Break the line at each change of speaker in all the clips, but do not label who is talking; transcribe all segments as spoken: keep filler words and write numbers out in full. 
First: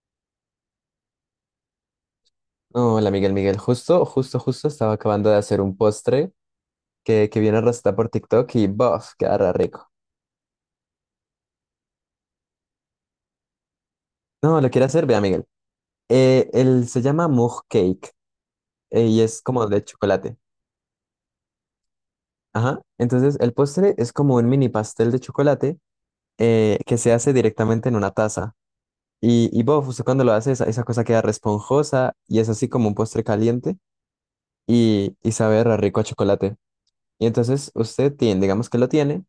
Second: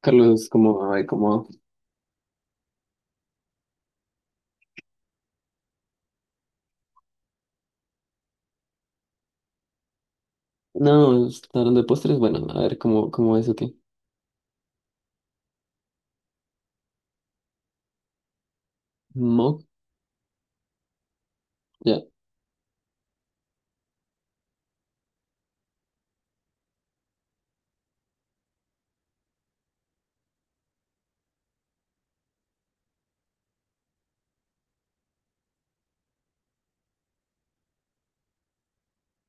Carlos, como, ay, como,
No, hola Miguel, Miguel, justo, justo, justo estaba acabando de hacer un postre que, que viene receta por TikTok y ¡bof! Quedará rico.
no, estaban de postres. Bueno, a ver, ¿cómo, cómo es o qué?
No, lo quiere hacer, vea Miguel. Eh, él se llama Mug Cake, eh, y es
Mo,
como de chocolate.
ya.
Ajá. Entonces el postre es como un mini pastel de chocolate, eh, que se hace directamente en una taza. Y, y ¡bof! Usted cuando lo hace esa, esa cosa queda responjosa y es así como un postre caliente, y, y sabe re rico a chocolate. Y entonces usted tiene, digamos que lo tiene.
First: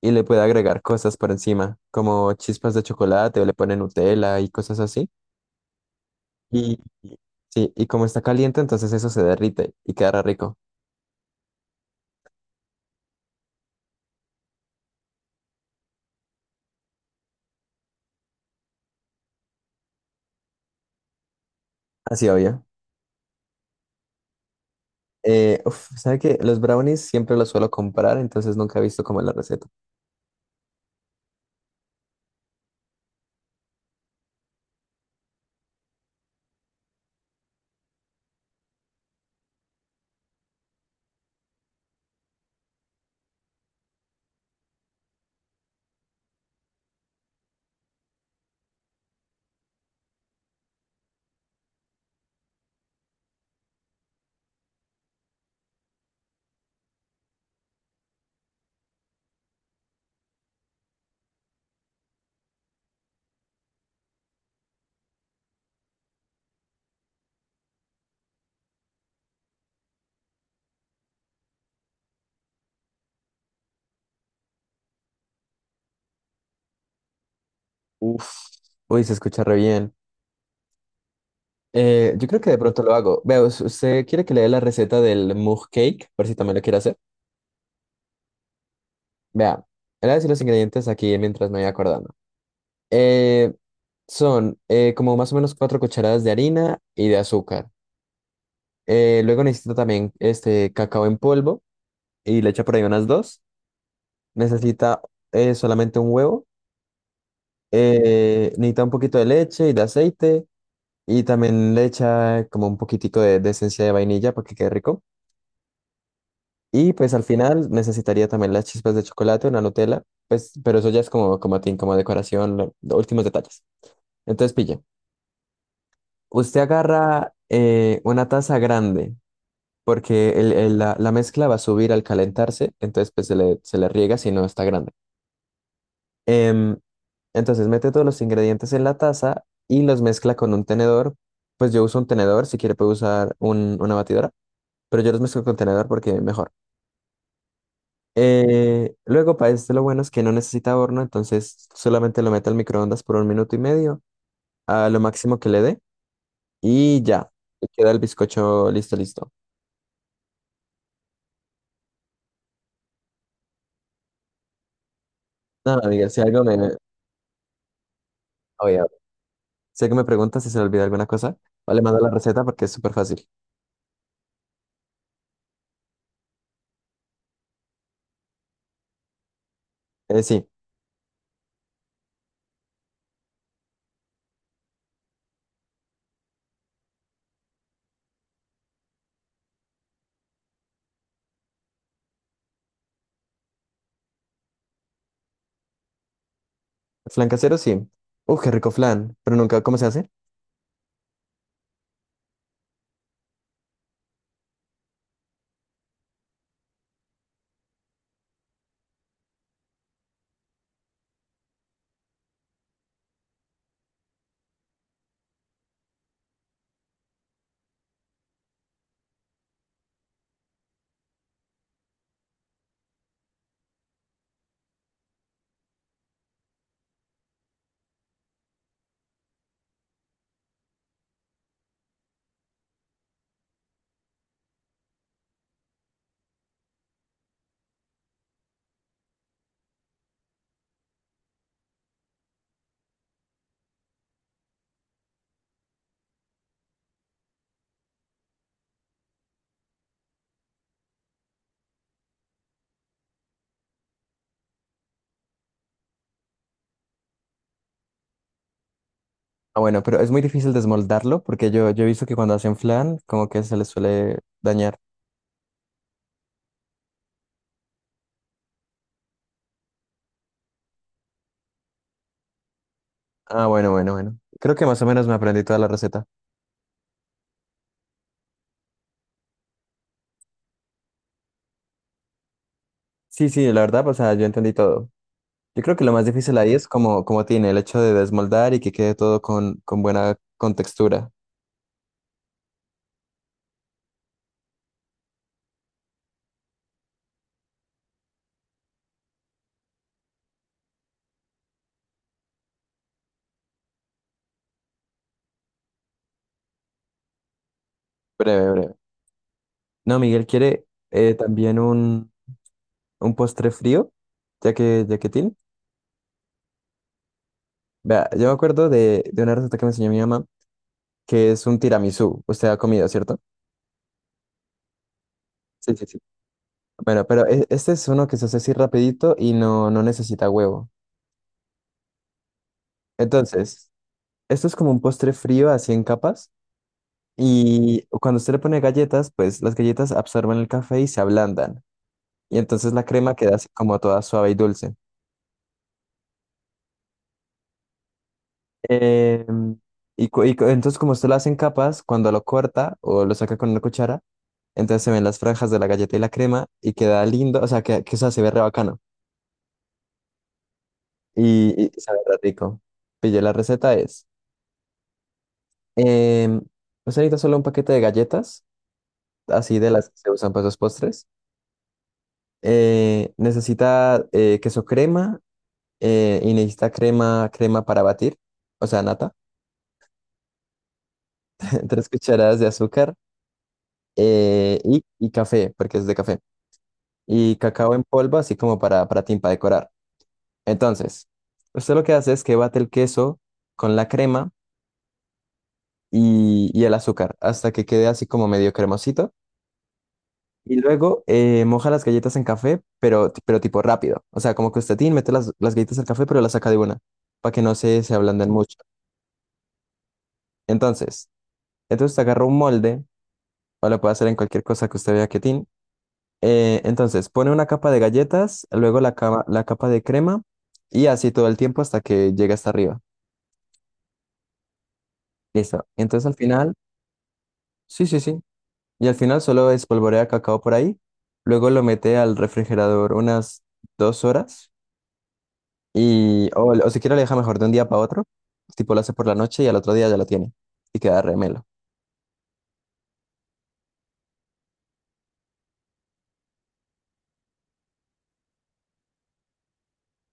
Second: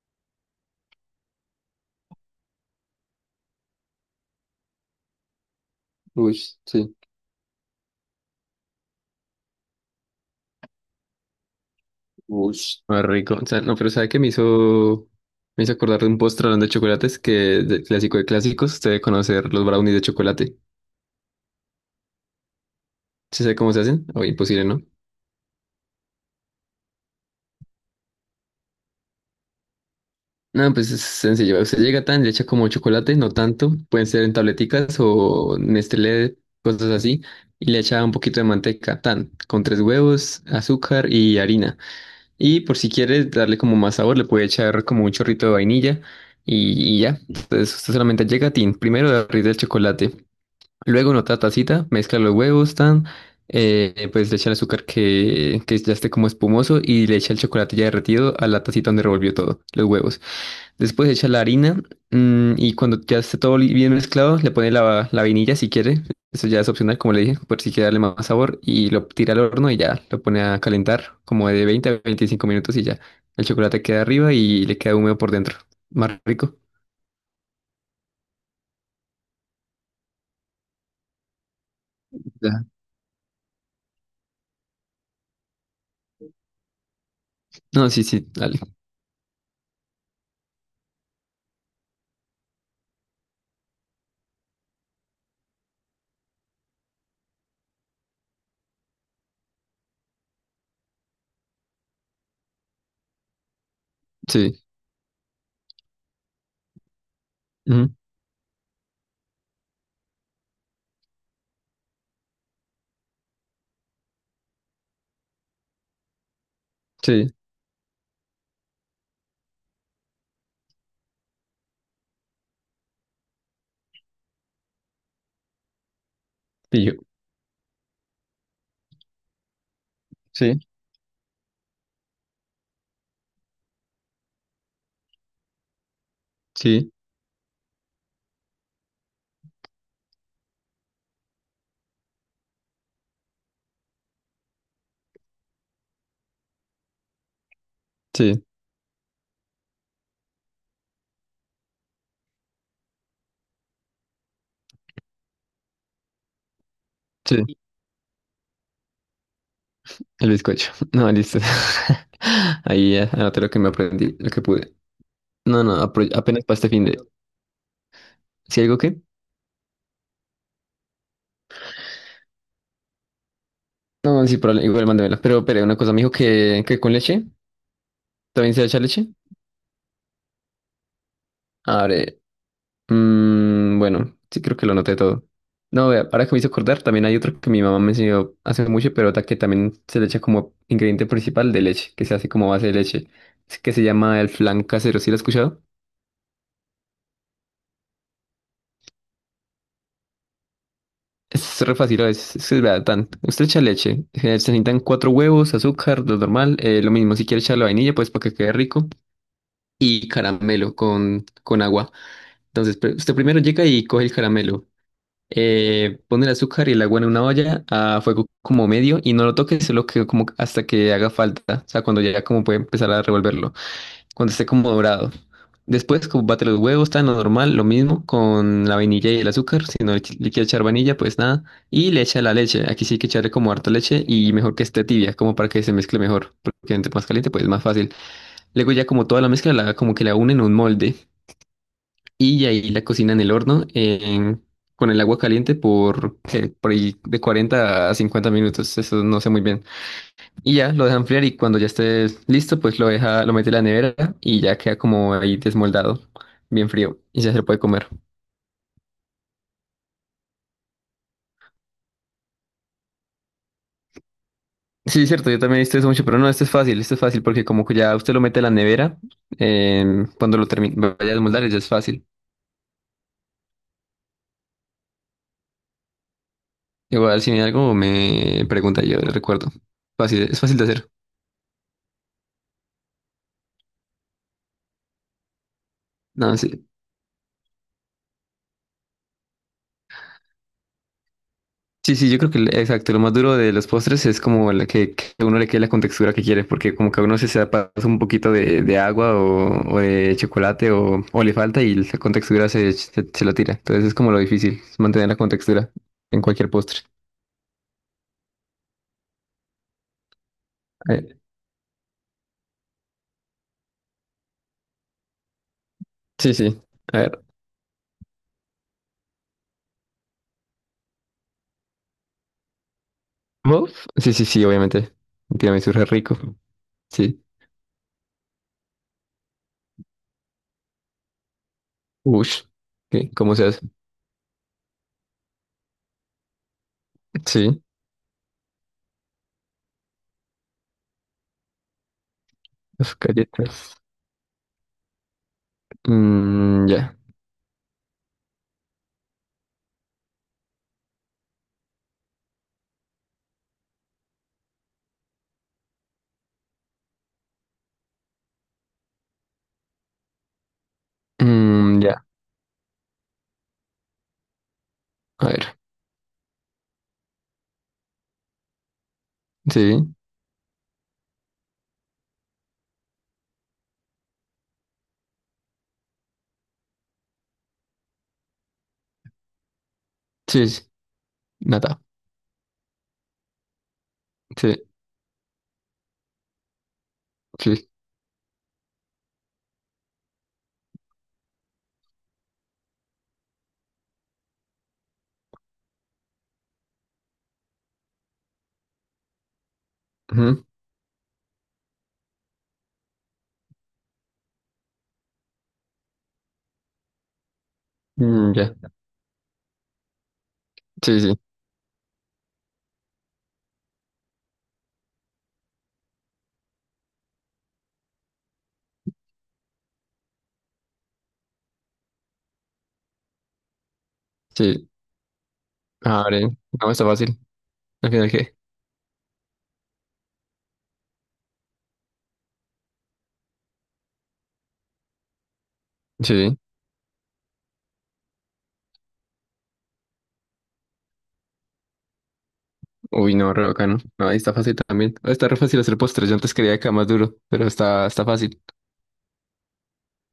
Y le puede agregar cosas por encima, como chispas de chocolate o le pone Nutella y cosas así.
Uy,
Y
sí.
sí, y como está caliente, entonces eso se derrite y quedará rico.
Uy, más rico. O sea, no, pero ¿sabe qué me hizo, me hizo acordar de un postre, hablando de chocolates, que, de clásico de clásicos, usted debe conocer los brownies de chocolate?
Así obvio.
¿Sí sabe cómo se hacen? O imposible, ¿no?
Eh, uf, ¿sabe qué? Los brownies siempre los suelo comprar, entonces nunca he visto como la receta.
No, pues es sencillo, usted llega, tan, le echa como chocolate, no tanto, pueden ser en tableticas o Nestlé, cosas así, y le echa un poquito de manteca, tan, con tres huevos, azúcar y harina. Y por si quieres darle como más sabor, le puede echar como un chorrito de vainilla, y, y ya. Entonces usted solamente llega, tin, primero le derrite del chocolate, luego en otra tacita mezcla los huevos, tan, eh, pues le echa el azúcar, que, que ya esté como espumoso, y le echa el chocolate ya derretido a la tacita donde revolvió todo, los huevos. Después echa la harina, mm, y cuando ya esté todo li- bien mezclado, le pone la, la vainilla si quiere. Eso ya es opcional, como le dije, por si quiere darle más sabor. Y lo tira al horno y ya lo pone a calentar como de veinte a veinticinco minutos y ya. El chocolate queda arriba y le queda húmedo por dentro. Más rico.
Uf, uy, se escucha re bien. Eh, yo creo que de
Ya.
pronto lo hago. Vea, ¿us- ¿usted quiere que le dé la receta del mug cake? Por si también lo quiere hacer.
No, sí, sí, dale.
Vea, le voy a decir los ingredientes aquí mientras me voy acordando. Eh, son eh, como más o menos cuatro cucharadas de harina y de azúcar. Eh, luego necesita también este cacao en polvo y le echa por ahí unas dos.
Sí.
Necesita eh, solamente un huevo.
Ujú.
Eh, necesita un poquito de leche y de aceite. Y también le echa como un poquitico de, de esencia de vainilla para que quede rico. Y pues al
Sí.
final necesitaría también las chispas de chocolate, una Nutella. Pues, pero eso ya es como, como a ti, como decoración, lo- los últimos detalles. Entonces pille. Usted
Y yo.
agarra eh, una taza grande porque el-
Sí,
el- la, la mezcla va a subir al calentarse, entonces pues se le, se le riega si no está grande. Em,
sí,
entonces mete todos los ingredientes en la taza y los mezcla con un tenedor. Pues yo uso un tenedor, si quiere puede usar un- una batidora, pero yo los mezclo con tenedor porque mejor.
sí,
Eh, luego para este lo bueno es que no necesita horno, entonces solamente lo mete al microondas por un minuto y medio, a lo máximo que le dé y ya,
sí.
queda el bizcocho listo, listo.
El bizcocho. No, listo. Ahí ya anoté lo que me aprendí, lo que pude. No,
No,
no,
no, Miguel,
apro-
si algo
apenas para
me...
este fin de... ¿Sí algo
Oye,
qué?
si algo me preguntas si se le olvida alguna cosa, vale, mando la receta porque es súper fácil.
No, sí, probable- igual mándamela. Pero, pero una cosa, me dijo que, que, con leche. ¿También se echa leche?
Eh, sí,
Abre. Mm, bueno, sí creo que lo noté todo. No, vea, ahora que me hizo acordar, también hay otro que mi mamá me enseñó hace mucho, pero ta- que también se le echa como ingrediente principal de leche, que se hace como base de leche. Es que se llama el flan casero, ¿sí lo has escuchado?
flan casero, sí. Uf, qué rico flan, pero nunca, ¿cómo se hace?
Es re fácil, es, es, es verdad, tan. Usted echa leche, eh, se necesitan cuatro huevos, azúcar, lo normal, eh, lo mismo, si quiere echarle vainilla, pues para que quede rico, y caramelo con, con agua. Entonces, pr- usted primero llega y coge el caramelo, eh, pone el azúcar y el agua en una olla a fuego como medio y no lo toque, solo que como hasta que haga falta, o sea, cuando ya como puede empezar a revolverlo, cuando esté como dorado. Después, como bate los huevos, tan normal, lo mismo con la vainilla y el azúcar, si no le, ch- le quiere echar vainilla, pues nada, y le echa la leche, aquí sí hay que echarle como harta leche y mejor que esté tibia, como para que se mezcle mejor, porque entre más caliente pues es más fácil. Luego ya como toda la mezcla la como que la une en un molde. Y ahí la cocina en el horno en- con el agua caliente por, ¿qué? Por ahí de cuarenta a cincuenta minutos, eso no sé muy bien. Y ya lo deja enfriar y cuando ya esté listo, pues lo deja, lo mete en la nevera, y ya queda como ahí desmoldado, bien frío y ya se lo puede comer.
Ah, bueno, pero es muy difícil desmoldarlo porque yo, yo he visto que cuando hacen flan, como que se les suele dañar.
Sí, es cierto, yo también he visto eso mucho, pero no, esto es fácil, esto es fácil porque como que ya usted lo mete en la nevera, em, cuando lo termine, vaya a desmoldar ya es fácil.
Ah, bueno, bueno, bueno. Creo que más o menos me aprendí toda la receta.
Igual si hay algo me pregunta, yo le recuerdo. Fácil, es fácil de hacer.
Sí, sí, la verdad, o sea, yo entendí todo. Yo creo que lo más
No,
difícil ahí
sí.
es como, como tiene el hecho de desmoldar y que quede todo con, con buena contextura.
Sí, sí, yo creo que el- exacto, lo más duro de los postres es como la que, que a uno le quede la contextura que quiere, porque como que a uno se se pasa un poquito de, de, agua o, o de chocolate o, o le falta y la contextura se, se, se lo tira. Entonces es como lo difícil, es mantener la contextura en cualquier postre.
Breve, breve. No, Miguel quiere eh,
Eh,
también un... un postre frío, ya que, ya que tiene.
sí, sí. A ver,
Vea, yo me acuerdo de, de una receta que me enseñó mi mamá, que es un tiramisú. Usted ha comido, ¿cierto?
¿muff? Sí, sí, sí, obviamente. Un Tiramisú
Sí, sí,
es
sí.
rico.
Bueno,
Sí.
pero e- este es uno que se hace así rapidito y no, no necesita huevo.
Ush. ¿Qué? ¿Cómo se hace?
Entonces, esto es como un postre frío así en capas
Sí,
y cuando usted le pone galletas, pues las galletas absorben el café y se ablandan. Y entonces la
las
crema queda así
galletas.
como toda suave y dulce.
Mm, ya.
Eh, y, cu- y cu- entonces como usted lo hace en capas, cuando lo corta o lo saca con una cuchara, entonces se ven las franjas de la galleta y la crema y queda lindo, o sea, que, que o sea, se ve re bacano, y, y
Mm,
sabe
ya.
re rico. Pillé la receta es,
A ver.
em, usted necesita solo un paquete de galletas, así de las
Sí,
que se usan para esos postres. Eh, necesita eh, queso crema, eh, y necesita crema, crema para batir, o sea, nata,
sí, sí. Nata.
tres cucharadas de azúcar, eh,
Sí.
y, y café, porque es de café. Y
Sí.
cacao en polvo, así como para, para ti, para decorar. Entonces, usted lo que hace es que bate el queso con la crema y, y el azúcar hasta que quede así como medio cremosito.
Ujú.
Y luego eh, moja las galletas en café, pero, pero tipo rápido. O sea, como que usted tiene, mete las, las galletas al café, pero las saca de una, para que no se, se ablanden
Mm, ya.
mucho.
Sí,
Entonces,
sí.
entonces usted agarra un molde, o lo puede hacer en cualquier cosa que usted vea que tiene. Eh, entonces, pone una capa de galletas, luego la cama- la capa de crema y así todo el tiempo hasta que llegue hasta arriba.
Sí.
Listo. Entonces al
Abre.
final,
No, está fácil.
sí,
Al
sí,
final,
sí.
¿qué?
Y al final solo espolvorea cacao por ahí. Luego lo mete al refrigerador unas dos horas y,
Sí.
o, o si quiere, lo deja mejor de un día para otro. Tipo lo hace por la noche y al otro día ya lo tiene y queda remelo.
Uy, no, re bacano. No, ahí está fácil también. Está re fácil hacer postres. Yo antes quería que era más duro, pero está, está fácil.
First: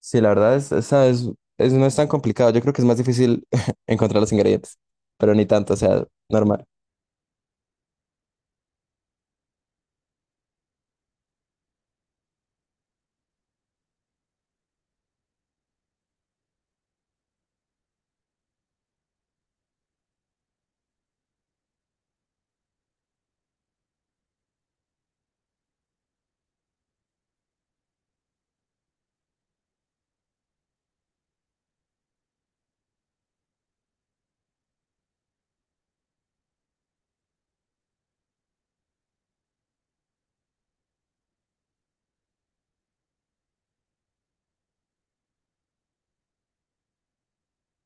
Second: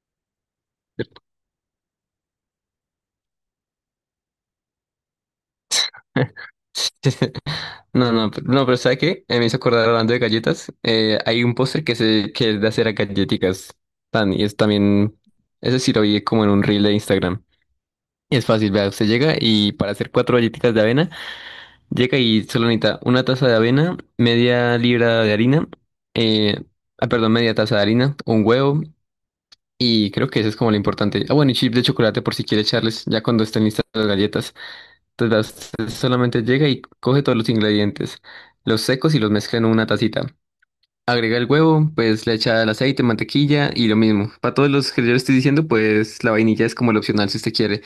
Sí, la verdad es, esa es, es- no es tan complicado. Yo creo que es más difícil encontrar los ingredientes, pero ni tanto, o sea, normal.
No, no, pero- no, pero ¿sabe qué? Eh, me hizo acordar hablando de galletas. Eh, hay un postre que se que es de hacer a galletitas. Tan, y es también. Ese sí lo vi como en un reel de Instagram. Y es fácil, vea, usted llega y para hacer cuatro galletitas de avena. Llega y solo necesita una taza de avena, media libra de harina, eh, ah, perdón, media taza de harina, un huevo, y creo que eso es como lo importante. Ah, bueno, y chip de chocolate por si quiere echarles ya cuando estén listas las galletas. Entonces, las- solamente llega y coge todos los ingredientes, los secos y los mezcla en una tacita. Agrega el huevo, pues le echa el aceite, mantequilla y lo mismo. Para todos los que yo le estoy diciendo, pues la vainilla es como el opcional si usted quiere.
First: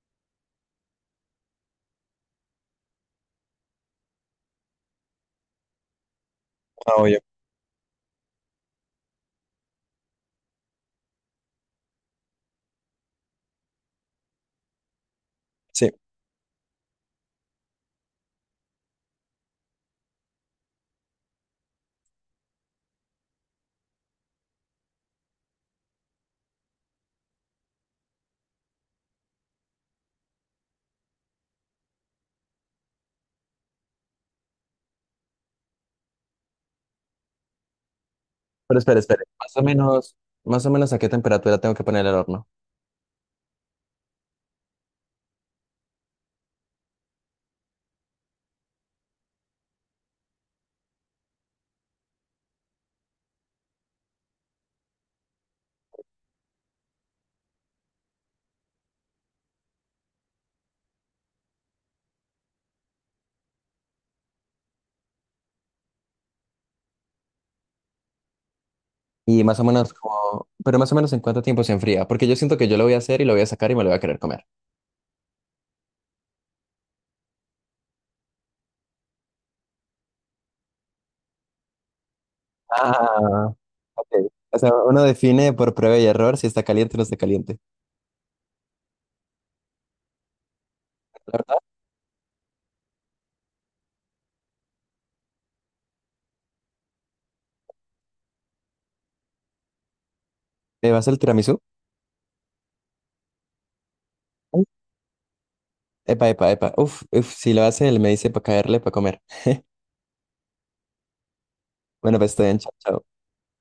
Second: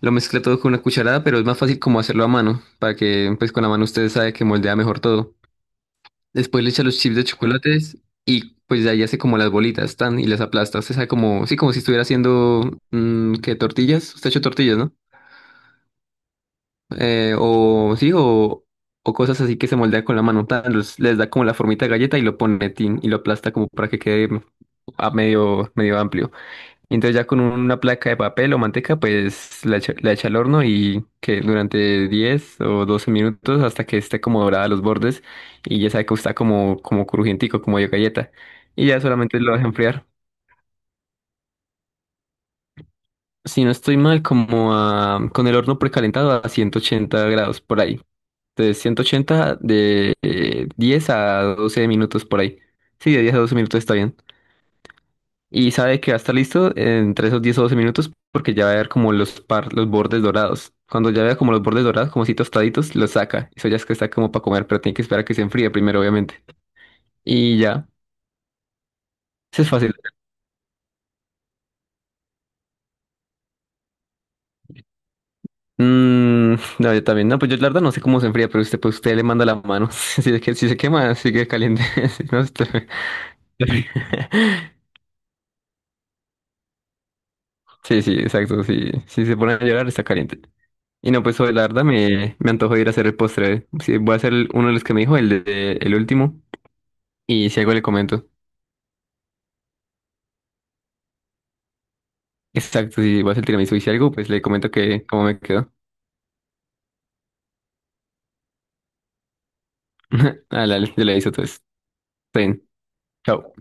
Lo mezcla todo con una cucharada, pero es más fácil como hacerlo a mano, para que pues con la mano usted sabe que moldea mejor todo. Después le echa
Ah,
los chips
obvio.
de chocolates y pues de ahí hace como las bolitas, tan, y las aplasta. Usted sabe como, sí, como si estuviera haciendo, mm, ¿qué tortillas? Usted ha hecho tortillas, ¿no?
Sí.
Eh, o sí, o, o cosas así que se moldea con la mano, tan, los- les da como la formita de galleta y lo pone tin y lo aplasta como para que quede a medio, medio amplio. Y entonces ya con una placa de papel o manteca, pues la echa, la echa al horno y que durante diez o doce minutos hasta que esté como dorada a los bordes y ya sabe que está como, como crujientico, como de galleta.
Pero
Y ya
espere, espere.
solamente lo
Más o
deja enfriar.
menos, más o menos a qué temperatura tengo que poner el horno.
Si no estoy mal, como a- con el horno precalentado a ciento ochenta grados por ahí. Entonces ciento ochenta de eh, diez a doce minutos por ahí. Sí, de diez a doce minutos está bien. Y sabe que va a estar listo entre esos diez o doce minutos porque ya va a ver como los, par, los bordes dorados. Cuando ya vea como los bordes dorados, como si tostaditos, los saca. Eso ya es que está como para comer, pero tiene que esperar a que se enfríe primero, obviamente. Y ya,
Y más
eso
o
es
menos
fácil.
como, pero más o menos en cuánto tiempo se enfría. Porque yo siento que yo lo voy a hacer y lo voy a sacar y me lo voy a querer comer.
Mm, no, yo también. No, pues yo la verdad no sé cómo se enfría, pero usted, pues usted le manda la mano. Si se, que- si se quema, sigue caliente. Si no, usted-
Ah, ok. O sea, uno define por prueba y error si está caliente o no está caliente.
Sí, sí, exacto. Sí. Si se pone a llorar, está caliente. Y no,
¿La
pues hoy
verdad?
la verdad me, me antojo de ir a hacer el postre. Sí, voy a hacer el- uno de los que me dijo, el de, el último. Y si algo le comento.
¿Me vas el tiramisú?
Exacto, si vas a hacer el tiramisú y si algo, pues le comento que cómo me quedó.
Epa, epa, epa. Uf, uf, si lo hace, él me dice para caerle, para comer.
Ah, la, yo le aviso, entonces.
Bueno, pues
Está
estoy en
bien.
chao. Chao.
Chao.